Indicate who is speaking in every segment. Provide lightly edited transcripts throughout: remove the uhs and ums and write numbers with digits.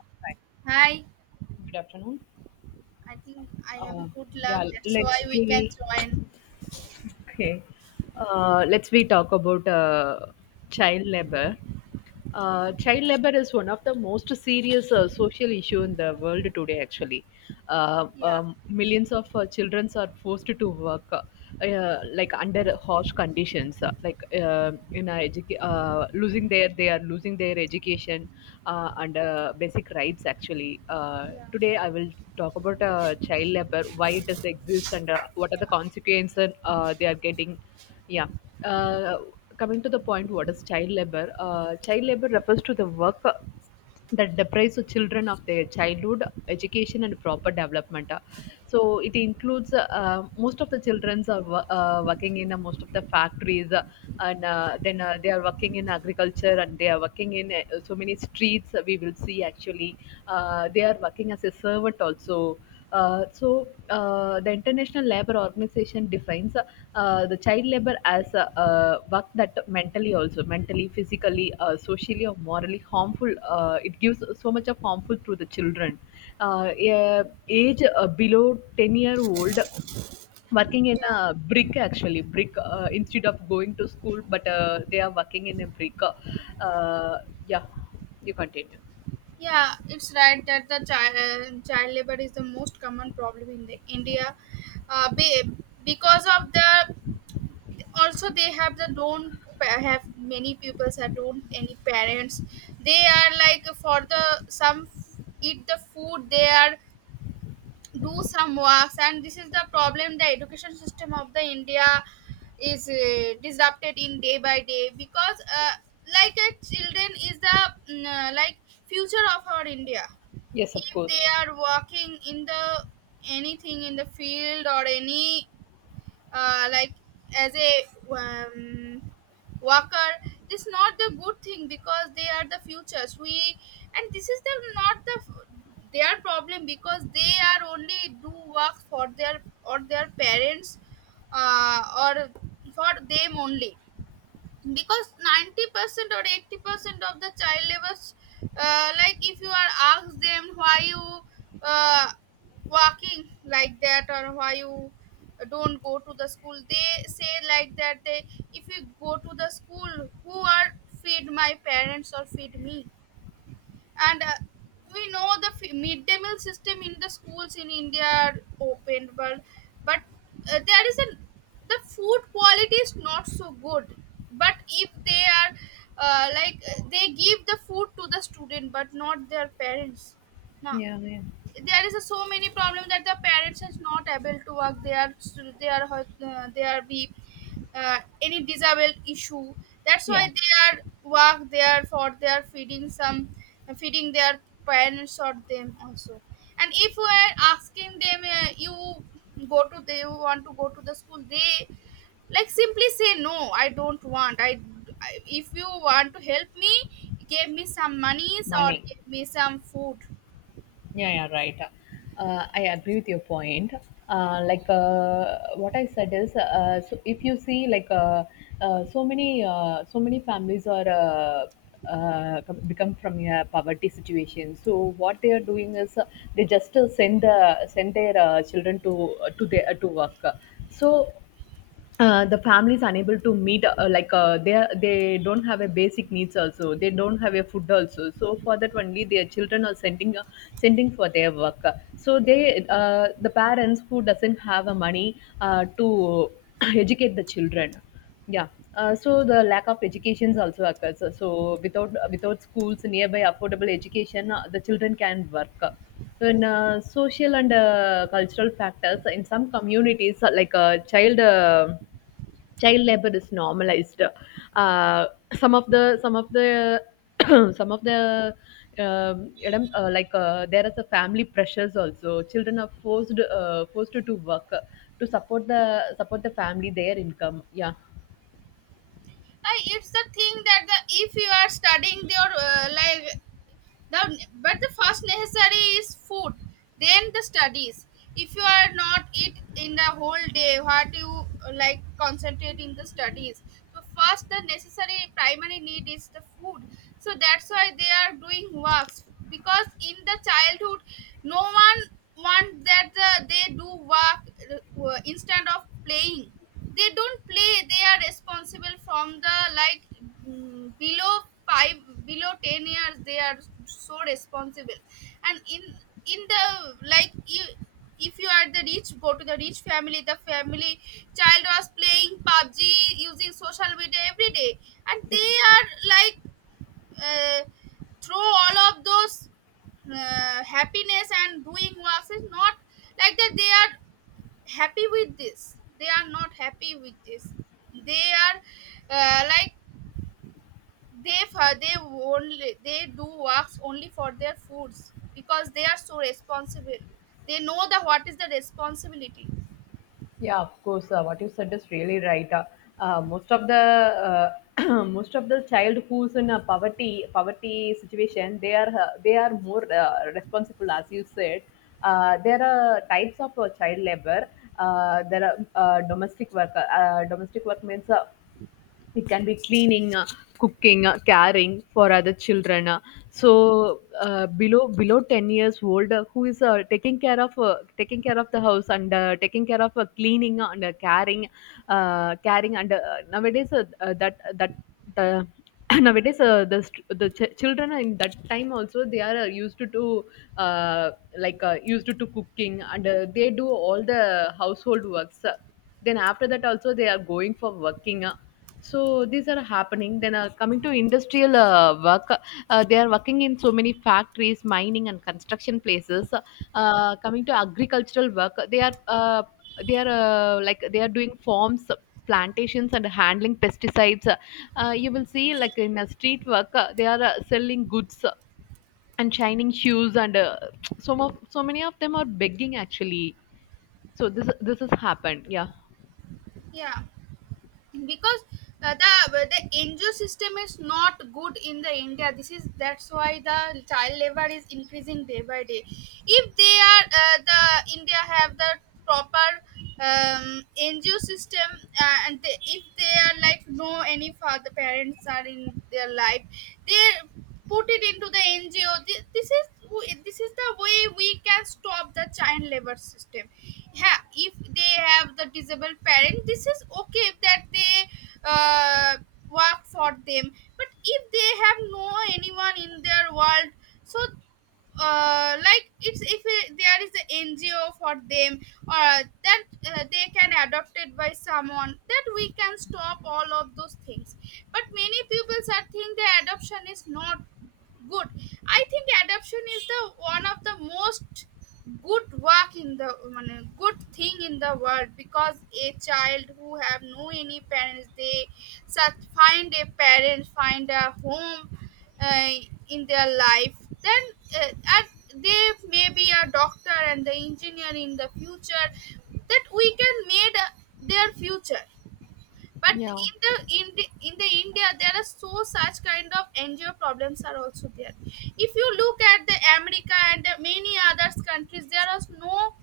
Speaker 1: Hi,
Speaker 2: Hi,
Speaker 1: good afternoon.
Speaker 2: I think I have a
Speaker 1: Uh,
Speaker 2: good
Speaker 1: yeah,
Speaker 2: luck. That's
Speaker 1: let's
Speaker 2: why we can
Speaker 1: we
Speaker 2: join.
Speaker 1: okay. Let's we talk about child labor.
Speaker 2: Yeah.
Speaker 1: Child labor is one of the most serious social issue in the world today actually.
Speaker 2: Yeah,
Speaker 1: Millions of children are forced to work, like under harsh conditions, like in a educa- losing their they are losing their education and basic rights actually.
Speaker 2: yeah.
Speaker 1: Today I will talk about child labor, why it does exist, and what are
Speaker 2: Yeah,
Speaker 1: the consequences they are getting. Yeah. Uh, coming to the point, what is child labor? Child labor refers to the work that deprives the children of their childhood education and proper development. So it includes, most of the childrens are working in most of the factories, and then they are working in agriculture, and they are working in, so many streets. We will see actually they are working as a servant also. So the International Labour Organization defines the child labour as work that mentally, physically, socially or morally harmful. It gives so much of harmful to the children. Yeah, age below 10 year old, working in
Speaker 2: yeah.
Speaker 1: a brick instead of going to school, but they are working in a brick. uh, yeah, you continue.
Speaker 2: Yeah, it's right that the child labor is the most common problem in the India, uh, be, because of the also they have the don't pa- have many pupils that don't any parents. They are like for the some eat the food. They are do some works, and this is the problem. The education system of the india is disrupted in day by day because like a children is the like future of our india.
Speaker 1: Yes, of
Speaker 2: If they
Speaker 1: course.
Speaker 2: are working in the anything in the field or any like as a um, worker, this not the good thing because they are the futures we, and this is the not the their problem because they are only do work for their or their parents, or for them only. Because 90% or 80% of the child labor, like, if you are asked them why you uh, walking like that, or why you don't go to the school, they say like that they, if you go to the school, who are feed my parents or feed me? And we know the midday meal system in the schools in india are opened, but there is a, the food quality is not so good. But if they are like, they give the food to the student but not their parents. Now
Speaker 1: Yeah, yeah.
Speaker 2: there is a so many problem that the parents is not able to work. They are they are be any disabled issue. That's why
Speaker 1: Yeah.
Speaker 2: they are work there, for they are feeding some, feeding their parents or them also. And if we are asking them, you go to they want to go to the school. They like simply say no, I don't want. I, if you want to help me, give me some monies or
Speaker 1: Money.
Speaker 2: give me some food.
Speaker 1: Yeah, yeah, right. I agree with your point. What I said is, so if you see, so many, so many families are, become from a poverty situation. So what they are doing is, they just send their children to their to work. So the families unable to meet, they are, they don't have a basic needs also, they don't have a food also, so for that only their children are sending, sending for their work. So they, the parents who doesn't have a money to educate the children. Yeah. So the lack of educations also occurs, so without, without schools nearby affordable education, the children can work in, social and cultural factors in some communities, like a child child labor is normalized. Uh, some of the some of the you like There is a family pressures also, children are forced to work to support the family their income. Yeah.
Speaker 2: It's the thing that, the, if you are studying your, like, the, but the first necessary is food, then the studies. If you are not eat in the whole day, what you, like, concentrate in the studies. So first the necessary primary need is the food. So that's why they are doing works, because in the childhood no one want that, they do work, instead of playing. They don't play. They are responsible from the, like, below 5, below 10 years, they are so responsible. And in the, like, you, if you are the rich, go to the rich family, the family child was playing pubg, using social media every day. And they are, like, uh, throw all of those, happiness, and doing works is not like that. They are happy with this, they are not happy with this. They are, like, they for they only, they do works only for their foods, because they are so responsible. They know the what is the responsibility.
Speaker 1: Yeah, of course. What you said is really right. Most of the, most of the child who's in a poverty situation, they are, they are more responsible, as you said. There are types of child labor. There are, domestic work. Domestic work means, it can be cleaning, cooking, caring for other children. Below below 10 years old, who is, taking care of the house, and taking care of, cleaning, and caring caring and nowadays, that that the nowadays the st- the ch- children in that time also, they are used to do uh, used to cooking, and they do all the household works, then after that also they are going for working. So these are happening. Then, coming to industrial work, they are working in so many factories, mining, and construction places. Coming to agricultural work, they are, they are doing farms, plantations, and handling pesticides. You will see like in a street work, they are, selling goods and shining shoes, and so many of them are begging actually. So this has happened. Yeah.
Speaker 2: Yeah, because the NGO system is not good in the India. This is, that's why the child labor is increasing day by day. If they are, the India have the proper, NGO system, and they, if they are, like, no any father parents are in their life, they put it into the NGO. This is, this is the way we can stop the child labor system. Yeah, if they have the disabled parent, this is okay that they, uh, work for them. But if they have no anyone in their world, so, like, it's, if it- there is an NGO for them, or that, they can adopt it by someone, that we can stop all of those things. But many people are think the adoption is not good. I think adaptation is the one of the most good work in the মানে, good thing in the world, because a child who have no any parents, they such find a parent, find a home, uh, in their life. Then, uh, and they may be a doctor and the engineer in the future, that we can made, their future. But
Speaker 1: Yeah.
Speaker 2: in the India, there are so such kind of NGO problems are also there. If you look at the America and the many other countries, there are no,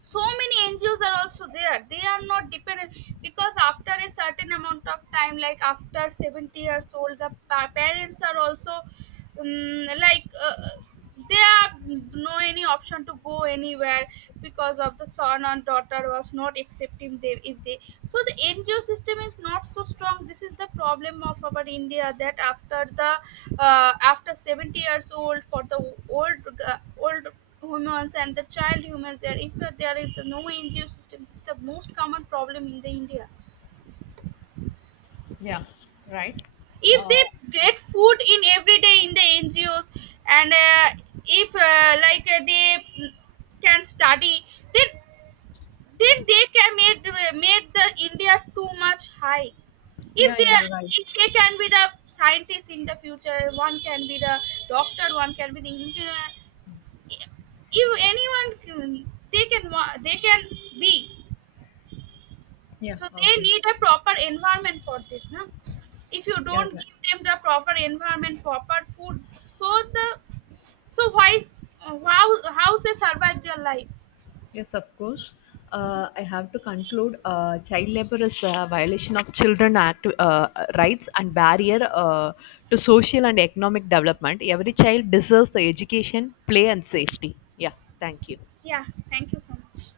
Speaker 2: so many NGOs are also there. They are not dependent, because after a certain amount of time, like after 70 years old, the parents are also, like, they are, no any option to go anywhere, because of the son and daughter was not accepting them. If they, so the ngo system is not so strong. This is the problem of our india that after the, after 70 years old, for the old, uh, old humans and the child humans, there, if there is no ngo system, this is the most common problem in the india.
Speaker 1: Yeah, right.
Speaker 2: If
Speaker 1: Uh,
Speaker 2: they get food in every day in the ngos, and if, like, they, can study, then, they can make, made the india too much high. if
Speaker 1: yeah, yeah,
Speaker 2: they
Speaker 1: right.
Speaker 2: if they can be the scientists in the future, one can be the doctor, one can be the engineer. If anyone can, they can, they can be.
Speaker 1: Yeah,
Speaker 2: So they
Speaker 1: okay.
Speaker 2: need a proper environment for this, no? If you
Speaker 1: Yeah,
Speaker 2: don't
Speaker 1: right.
Speaker 2: give them the proper environment, proper food, so the, so why is, how they survive their life?
Speaker 1: Yes, of course. I have to conclude, child labor is a violation of children act, rights, and barrier to social and economic development. Every child deserves the education, play, and safety. Yeah, thank you.
Speaker 2: Yeah, thank you so much.